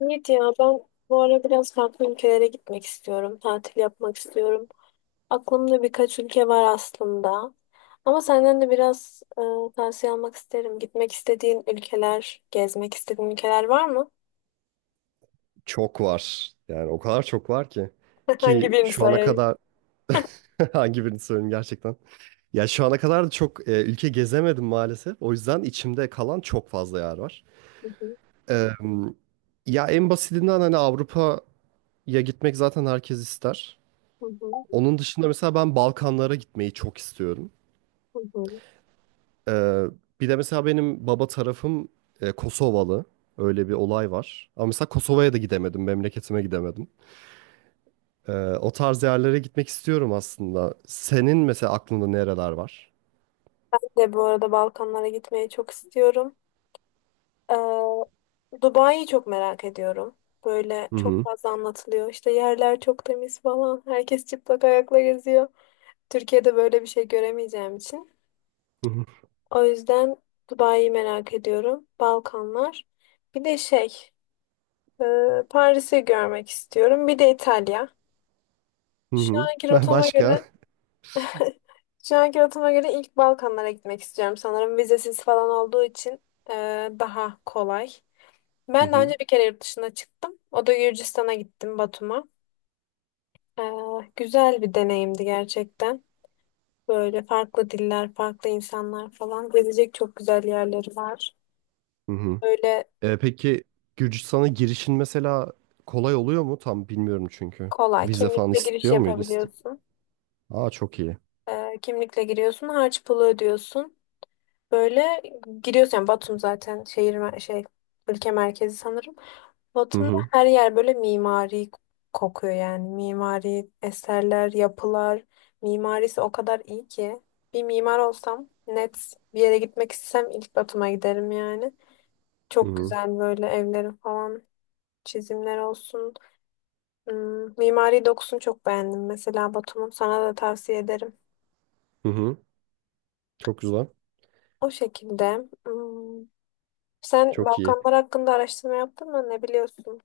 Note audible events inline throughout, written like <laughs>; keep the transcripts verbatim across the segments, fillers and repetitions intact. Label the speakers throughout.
Speaker 1: Evet ya ben bu ara biraz farklı ülkelere gitmek istiyorum. Tatil yapmak istiyorum. Aklımda birkaç ülke var aslında. Ama senden de biraz e, tavsiye almak isterim. Gitmek istediğin ülkeler, gezmek istediğin ülkeler var mı?
Speaker 2: Çok var. Yani o kadar çok var ki.
Speaker 1: <laughs> Hangi
Speaker 2: Ki
Speaker 1: birini
Speaker 2: şu ana
Speaker 1: sayayım?
Speaker 2: kadar <laughs> hangi birini söyleyeyim gerçekten. Ya şu ana kadar da çok e, ülke gezemedim maalesef. O yüzden içimde kalan çok fazla yer var.
Speaker 1: Hı hı,
Speaker 2: Ee, ya en basitinden hani Avrupa'ya gitmek zaten herkes ister.
Speaker 1: hı hı,
Speaker 2: Onun dışında mesela ben Balkanlara gitmeyi çok istiyorum.
Speaker 1: hı hı.
Speaker 2: Ee, bir de mesela benim baba tarafım e, Kosovalı. Öyle bir olay var. Ama mesela Kosova'ya da gidemedim, memleketime gidemedim. Ee, o tarz yerlere gitmek istiyorum aslında. Senin mesela aklında nereler var?
Speaker 1: Ben de bu arada Balkanlara gitmeyi çok istiyorum. Ee, Dubai'yi çok merak ediyorum. Böyle
Speaker 2: Hı
Speaker 1: çok
Speaker 2: hı.
Speaker 1: fazla anlatılıyor. İşte yerler çok temiz falan. Herkes çıplak ayakla geziyor. Türkiye'de böyle bir şey göremeyeceğim için.
Speaker 2: Hı hı.
Speaker 1: O yüzden Dubai'yi merak ediyorum. Balkanlar. Bir de şey, e, Paris'i görmek istiyorum. Bir de İtalya.
Speaker 2: Hı
Speaker 1: Şu
Speaker 2: hı.
Speaker 1: anki
Speaker 2: <laughs>
Speaker 1: rotama
Speaker 2: Başka?
Speaker 1: göre, <laughs> şu anki rotama göre ilk Balkanlara gitmek istiyorum sanırım. Vizesiz falan olduğu için e, daha kolay.
Speaker 2: Hı
Speaker 1: Ben daha
Speaker 2: hı.
Speaker 1: önce bir kere yurt dışına çıktım. O da Gürcistan'a gittim, Batum'a. E, güzel bir deneyimdi gerçekten. Böyle farklı diller, farklı insanlar falan. Gezecek çok güzel yerleri var.
Speaker 2: Hı hı.
Speaker 1: Böyle
Speaker 2: Ee, peki Gürcistan'a girişin mesela kolay oluyor mu? Tam bilmiyorum çünkü.
Speaker 1: kolay.
Speaker 2: Vize falan
Speaker 1: Kimlikle giriş
Speaker 2: istiyor muydu? İsti-
Speaker 1: yapabiliyorsun.
Speaker 2: Aa, çok iyi.
Speaker 1: Ee, kimlikle giriyorsun. Harç pulu ödüyorsun. Böyle giriyorsun. Yani Batum zaten şehir mer- şey ülke merkezi sanırım.
Speaker 2: Hı
Speaker 1: Batum'da
Speaker 2: hı.
Speaker 1: her yer böyle mimari kokuyor yani. Mimari eserler, yapılar. Mimarisi o kadar iyi ki. Bir mimar olsam net bir yere gitmek istesem ilk Batum'a giderim yani.
Speaker 2: Hı
Speaker 1: Çok
Speaker 2: hı.
Speaker 1: güzel böyle evlerin falan çizimler olsun. Hmm, mimari dokusunu çok beğendim. Mesela Batum'un sana da tavsiye ederim.
Speaker 2: Hı hı. Çok güzel.
Speaker 1: O şekilde. Hmm, sen
Speaker 2: Çok iyi.
Speaker 1: Balkanlar hakkında araştırma yaptın mı? Ne biliyorsun?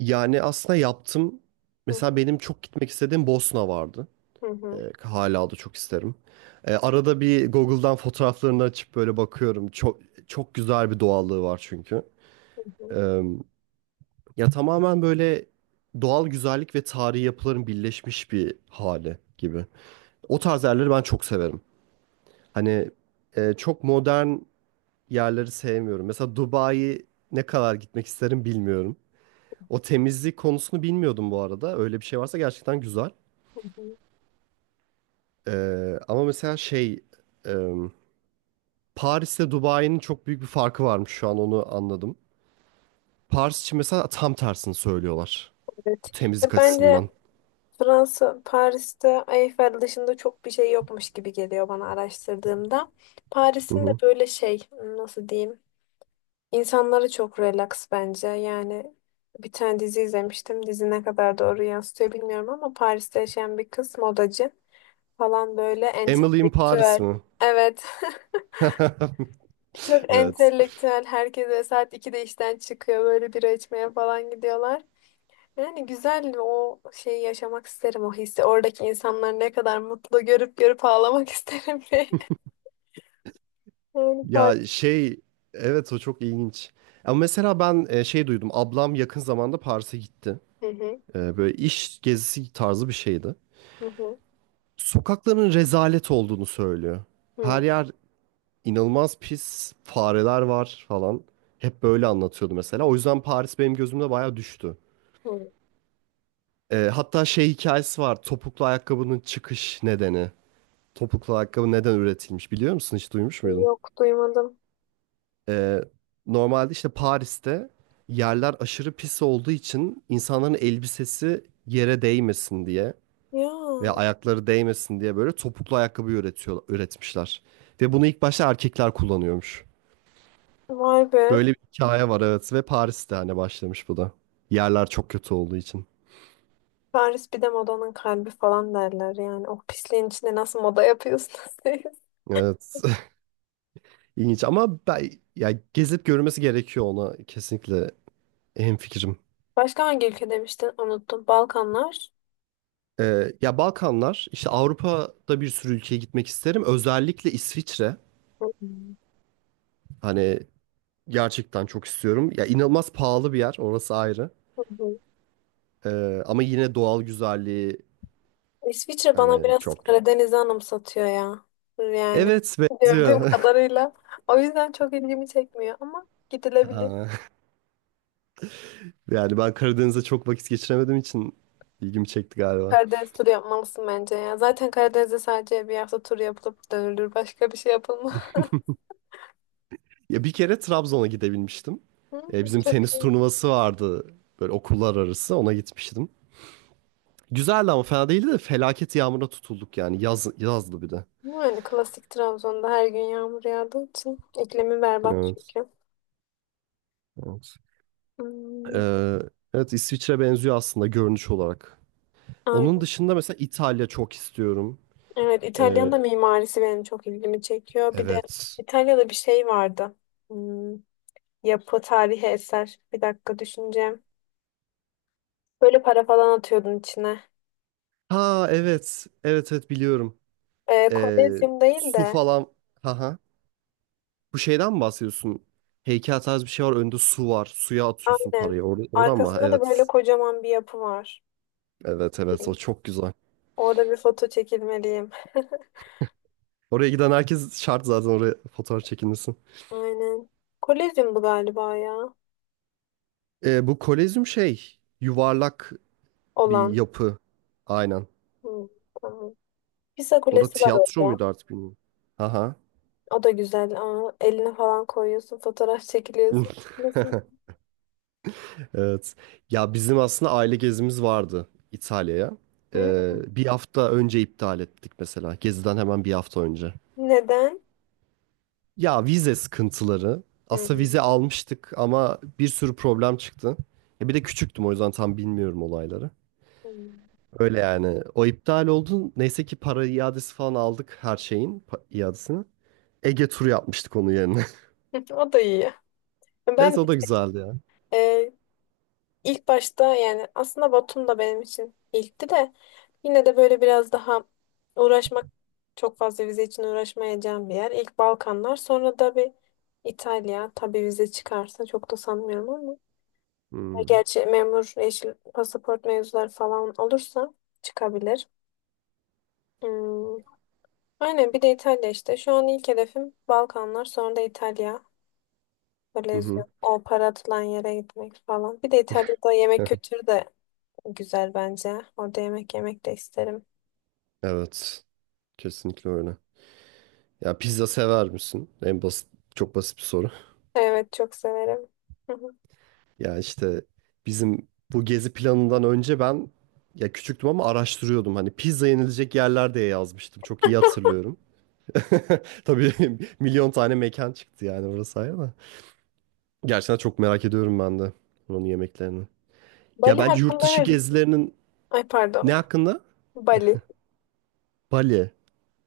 Speaker 2: Yani aslında yaptım.
Speaker 1: Hı
Speaker 2: Mesela benim çok gitmek istediğim Bosna vardı.
Speaker 1: hı,
Speaker 2: E,
Speaker 1: hı
Speaker 2: hala da çok isterim. E, arada bir Google'dan fotoğraflarını açıp böyle bakıyorum. Çok çok güzel bir doğallığı var çünkü.
Speaker 1: hı, hı.
Speaker 2: E, ya tamamen böyle doğal güzellik ve tarihi yapıların birleşmiş bir hali gibi. O tarz yerleri ben çok severim. Hani e, çok modern yerleri sevmiyorum. Mesela Dubai'yi ne kadar gitmek isterim bilmiyorum. O temizlik konusunu bilmiyordum bu arada. Öyle bir şey varsa gerçekten güzel.
Speaker 1: Hı hı.
Speaker 2: E, ama mesela şey... e, Paris'te Dubai'nin çok büyük bir farkı varmış şu an onu anladım. Paris için mesela tam tersini söylüyorlar. Bu
Speaker 1: Evet. Ya
Speaker 2: temizlik
Speaker 1: bence
Speaker 2: açısından.
Speaker 1: Fransa, Paris'te Eiffel dışında çok bir şey yokmuş gibi geliyor bana araştırdığımda.
Speaker 2: Hı
Speaker 1: Paris'in de
Speaker 2: hı.
Speaker 1: böyle şey, nasıl diyeyim? İnsanları çok relax bence. Yani bir tane dizi izlemiştim. Dizi ne kadar doğru yansıtıyor bilmiyorum ama Paris'te yaşayan bir kız modacı falan böyle
Speaker 2: Emily in Paris
Speaker 1: entelektüel.
Speaker 2: mi?
Speaker 1: Evet. <laughs>
Speaker 2: <laughs>
Speaker 1: Çok
Speaker 2: Evet.
Speaker 1: entelektüel. Herkes böyle saat ikide işten çıkıyor. Böyle bira içmeye falan gidiyorlar. Yani güzel o şeyi yaşamak isterim, o hissi. Oradaki insanlar ne kadar mutlu görüp görüp ağlamak <laughs> isterim diye. Yani par-
Speaker 2: Ya şey, evet o çok ilginç. Ama mesela ben e, şey duydum. Ablam yakın zamanda Paris'e gitti.
Speaker 1: Hı hı,
Speaker 2: E, böyle iş gezisi tarzı bir şeydi.
Speaker 1: hı hı,
Speaker 2: Sokakların rezalet olduğunu söylüyor. Her
Speaker 1: hı,
Speaker 2: yer inanılmaz pis, fareler var falan. Hep böyle anlatıyordu mesela. O yüzden Paris benim gözümde bayağı düştü.
Speaker 1: hı.
Speaker 2: Ee, hatta şey hikayesi var. Topuklu ayakkabının çıkış nedeni. Topuklu ayakkabı neden üretilmiş biliyor musun? Hiç duymuş muydun?
Speaker 1: Yok, duymadım.
Speaker 2: Ee, normalde işte Paris'te yerler aşırı pis olduğu için insanların elbisesi yere değmesin diye veya
Speaker 1: Ya
Speaker 2: ayakları değmesin diye böyle topuklu ayakkabı üretiyor, üretmişler. Ve bunu ilk başta erkekler kullanıyormuş.
Speaker 1: vay be.
Speaker 2: Böyle bir hikaye var, evet ve Paris'te hani başlamış bu da. Yerler çok kötü olduğu için.
Speaker 1: Paris bir de modanın kalbi falan derler yani. O pisliğin içinde nasıl moda yapıyorsunuz siz? <laughs>
Speaker 2: Evet. İlginç ama ben ya gezip görmesi gerekiyor, ona kesinlikle hemfikirim.
Speaker 1: Başka hangi ülke demiştin? Unuttum. Balkanlar.
Speaker 2: Ee, ya Balkanlar işte Avrupa'da bir sürü ülkeye gitmek isterim. Özellikle İsviçre
Speaker 1: Hı hı,
Speaker 2: hani gerçekten çok istiyorum. Ya inanılmaz pahalı bir yer orası ayrı. Ee, ama yine doğal güzelliği
Speaker 1: İsviçre bana
Speaker 2: hani
Speaker 1: biraz
Speaker 2: çok.
Speaker 1: Karadeniz'i anımsatıyor ya. Yani
Speaker 2: Evet,
Speaker 1: gördüğüm
Speaker 2: benziyor.
Speaker 1: kadarıyla. O yüzden çok ilgimi çekmiyor ama
Speaker 2: <laughs>
Speaker 1: gidilebilir.
Speaker 2: Aa, yani ben Karadeniz'de çok vakit geçiremediğim için ilgimi çekti galiba.
Speaker 1: Karadeniz turu yapmalısın bence ya. Zaten Karadeniz'de sadece bir hafta tur yapılıp dönülür. Başka bir şey yapılmaz.
Speaker 2: Ya bir kere Trabzon'a gidebilmiştim.
Speaker 1: <laughs> Hı,
Speaker 2: E, bizim
Speaker 1: çok
Speaker 2: tenis
Speaker 1: iyi.
Speaker 2: turnuvası vardı böyle okullar arası, ona gitmiştim. Güzeldi ama fena değildi de felaket yağmura tutulduk yani yaz, yazdı bir de.
Speaker 1: Yani klasik Trabzon'da her gün yağmur yağdığı için iklimi berbat
Speaker 2: Evet.
Speaker 1: çünkü.
Speaker 2: Evet.
Speaker 1: Hmm,
Speaker 2: Ee, evet İsviçre benziyor aslında görünüş olarak. Onun
Speaker 1: aynen.
Speaker 2: dışında mesela İtalya çok istiyorum.
Speaker 1: Evet, İtalya'nın
Speaker 2: Ee,
Speaker 1: da mimarisi benim çok ilgimi çekiyor. Bir de
Speaker 2: evet.
Speaker 1: İtalya'da bir şey vardı. Hmm, yapı, tarihi eser. Bir dakika düşüneceğim. Böyle para falan atıyordun içine.
Speaker 2: Ha evet. Evet evet biliyorum.
Speaker 1: Ee,
Speaker 2: Ee,
Speaker 1: Kolezyum değil
Speaker 2: su
Speaker 1: de
Speaker 2: falan. Haha. Bu şeyden mi bahsediyorsun? Heykel tarzı bir şey var. Önünde su var. Suya atıyorsun
Speaker 1: aynen.
Speaker 2: parayı. Or- oradan mı?
Speaker 1: Arkasında da böyle
Speaker 2: Evet.
Speaker 1: kocaman bir yapı var.
Speaker 2: Evet evet o çok güzel.
Speaker 1: Orada bir foto çekilmeliyim. <laughs>
Speaker 2: Oraya giden herkes şart zaten oraya fotoğraf çekinmesin.
Speaker 1: Aynen. Kolezyum bu galiba ya.
Speaker 2: Ee, bu Kolezyum şey yuvarlak bir
Speaker 1: Olan.
Speaker 2: yapı. Aynen.
Speaker 1: Hı, tamam. Pisa
Speaker 2: Orada
Speaker 1: Kulesi var
Speaker 2: tiyatro
Speaker 1: orada.
Speaker 2: muydu artık bilmiyorum. Aha.
Speaker 1: O da güzel. Aa, eline falan koyuyorsun. Fotoğraf çekiliyorsun. Nasıl?
Speaker 2: <laughs> Evet. Ya bizim aslında aile gezimiz vardı İtalya'ya. Ee,
Speaker 1: Hı,
Speaker 2: bir hafta önce iptal ettik mesela. Geziden hemen bir hafta önce.
Speaker 1: neden?
Speaker 2: Ya vize sıkıntıları.
Speaker 1: Hı,
Speaker 2: Aslında vize almıştık ama bir sürü problem çıktı. Ya bir de küçüktüm o yüzden tam bilmiyorum olayları.
Speaker 1: hı.
Speaker 2: Öyle yani. O iptal oldu. Neyse ki para iadesi falan aldık her şeyin pa- iadesini. Ege turu yapmıştık onun yerine. <laughs>
Speaker 1: <laughs> O da iyi.
Speaker 2: Evet
Speaker 1: Ben de,
Speaker 2: o da güzeldi ya.
Speaker 1: e, İlk başta yani aslında Batum da benim için ilkti de yine de böyle biraz daha uğraşmak, çok fazla vize için uğraşmayacağım bir yer. İlk Balkanlar sonra da bir İtalya tabii vize çıkarsa, çok da sanmıyorum ama
Speaker 2: Hmm.
Speaker 1: gerçi memur yeşil pasaport mevzuları falan olursa çıkabilir. Hmm. Aynen bir de İtalya işte. Şu an ilk hedefim Balkanlar sonra da İtalya.
Speaker 2: Hı
Speaker 1: Böyle
Speaker 2: hı.
Speaker 1: o para atılan yere gitmek falan. Bir de İtalya'da yemek
Speaker 2: <laughs>
Speaker 1: kültürü de güzel bence. Orada yemek yemek de isterim.
Speaker 2: Evet. Kesinlikle öyle. Ya pizza sever misin? En basit, çok basit bir soru. <laughs>
Speaker 1: Evet, çok severim. Hı hı.
Speaker 2: Ya işte bizim bu gezi planından önce ben ya küçüktüm ama araştırıyordum. Hani pizza yenilecek yerler diye yazmıştım. Çok iyi
Speaker 1: <laughs>
Speaker 2: hatırlıyorum. <laughs> Tabii <laughs> milyon tane mekan çıktı yani orası ayrı da. Gerçekten çok merak ediyorum ben de onun yemeklerini. Ya
Speaker 1: Bali
Speaker 2: bence yurt
Speaker 1: hakkında
Speaker 2: dışı
Speaker 1: ne?
Speaker 2: gezilerinin
Speaker 1: Ay pardon.
Speaker 2: ne hakkında?
Speaker 1: <laughs> Bali.
Speaker 2: Bali.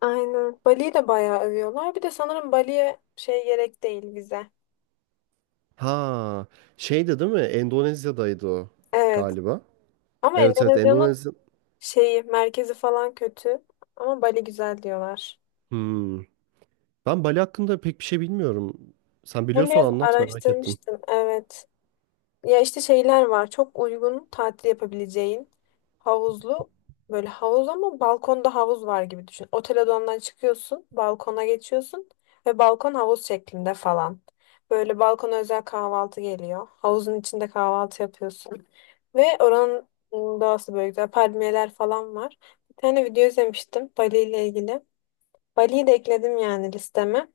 Speaker 1: Aynen. Bali'yi de bayağı övüyorlar. Bir de sanırım Bali'ye şey gerek değil, vize.
Speaker 2: Ha, şeydi değil mi? Endonezya'daydı o
Speaker 1: Evet.
Speaker 2: galiba.
Speaker 1: Ama
Speaker 2: Evet evet
Speaker 1: Endonezya'nın
Speaker 2: Endonezya.
Speaker 1: şeyi, merkezi falan kötü. Ama Bali güzel diyorlar.
Speaker 2: Hmm. Ben Bali hakkında pek bir şey bilmiyorum. Sen
Speaker 1: Ben
Speaker 2: biliyorsan
Speaker 1: biraz
Speaker 2: anlat, merak ettim.
Speaker 1: araştırmıştım. Evet. Ya işte şeyler var. Çok uygun tatil yapabileceğin havuzlu, böyle havuz ama balkonda havuz var gibi düşün. Otel odandan çıkıyorsun, balkona geçiyorsun ve balkon havuz şeklinde falan. Böyle balkona özel kahvaltı geliyor. Havuzun içinde kahvaltı yapıyorsun. Ve oranın ım, doğası böyle güzel. Palmiyeler falan var. Bir tane video izlemiştim Bali ile ilgili. Bali'yi de ekledim yani listeme.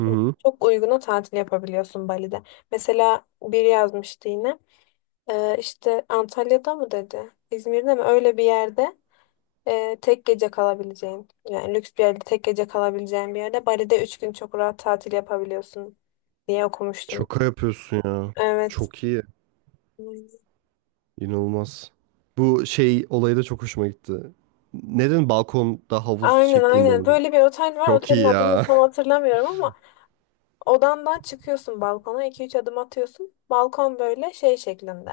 Speaker 2: Hı hı.
Speaker 1: Çok uyguna tatil yapabiliyorsun Bali'de. Mesela biri yazmıştı yine. Ee, işte Antalya'da mı dedi? İzmir'de mi? Öyle bir yerde e, tek gece kalabileceğin. Yani lüks bir yerde tek gece kalabileceğin bir yerde, Bali'de üç gün çok rahat tatil yapabiliyorsun diye okumuştum.
Speaker 2: Şaka yapıyorsun ya.
Speaker 1: Evet.
Speaker 2: Çok iyi. İnanılmaz. Bu şey olayı da çok hoşuma gitti. Neden balkonda havuz
Speaker 1: Aynen
Speaker 2: şeklinde
Speaker 1: aynen.
Speaker 2: mi?
Speaker 1: Böyle bir otel var.
Speaker 2: Çok
Speaker 1: Otelin
Speaker 2: iyi
Speaker 1: adını
Speaker 2: ya.
Speaker 1: tam hatırlamıyorum ama odandan çıkıyorsun balkona. İki üç adım atıyorsun. Balkon böyle şey şeklinde.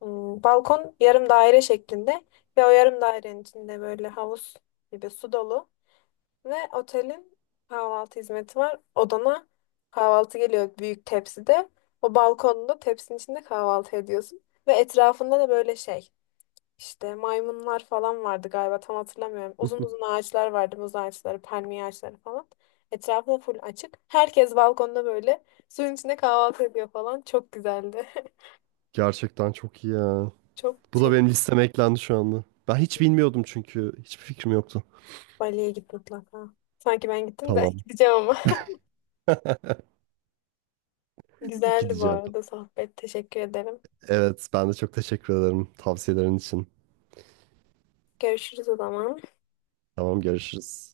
Speaker 1: Hmm, balkon yarım daire şeklinde ve o yarım dairenin içinde böyle havuz gibi su dolu. Ve otelin kahvaltı hizmeti var. Odana kahvaltı geliyor büyük tepside. O balkonda tepsinin içinde kahvaltı ediyorsun. Ve etrafında da böyle şey, işte maymunlar falan vardı galiba, tam hatırlamıyorum. Uzun uzun
Speaker 2: <laughs>
Speaker 1: ağaçlar vardı, muz ağaçları, palmiye ağaçları falan. Etrafı da full açık. Herkes balkonda böyle suyun içinde kahvaltı ediyor falan. Çok güzeldi. <laughs>
Speaker 2: Gerçekten çok iyi ya.
Speaker 1: Çok
Speaker 2: Bu da
Speaker 1: şey,
Speaker 2: benim listeme eklendi şu anda. Ben hiç bilmiyordum çünkü. Hiçbir fikrim yoktu.
Speaker 1: Bali'ye git mutlaka. Sanki ben gittim de
Speaker 2: Tamam.
Speaker 1: <laughs> gideceğim ama.
Speaker 2: <laughs>
Speaker 1: <laughs> Güzeldi bu
Speaker 2: Gideceğim.
Speaker 1: arada sohbet. Teşekkür ederim.
Speaker 2: Evet, ben de çok teşekkür ederim tavsiyelerin için.
Speaker 1: Görüşürüz o zaman.
Speaker 2: Tamam, görüşürüz.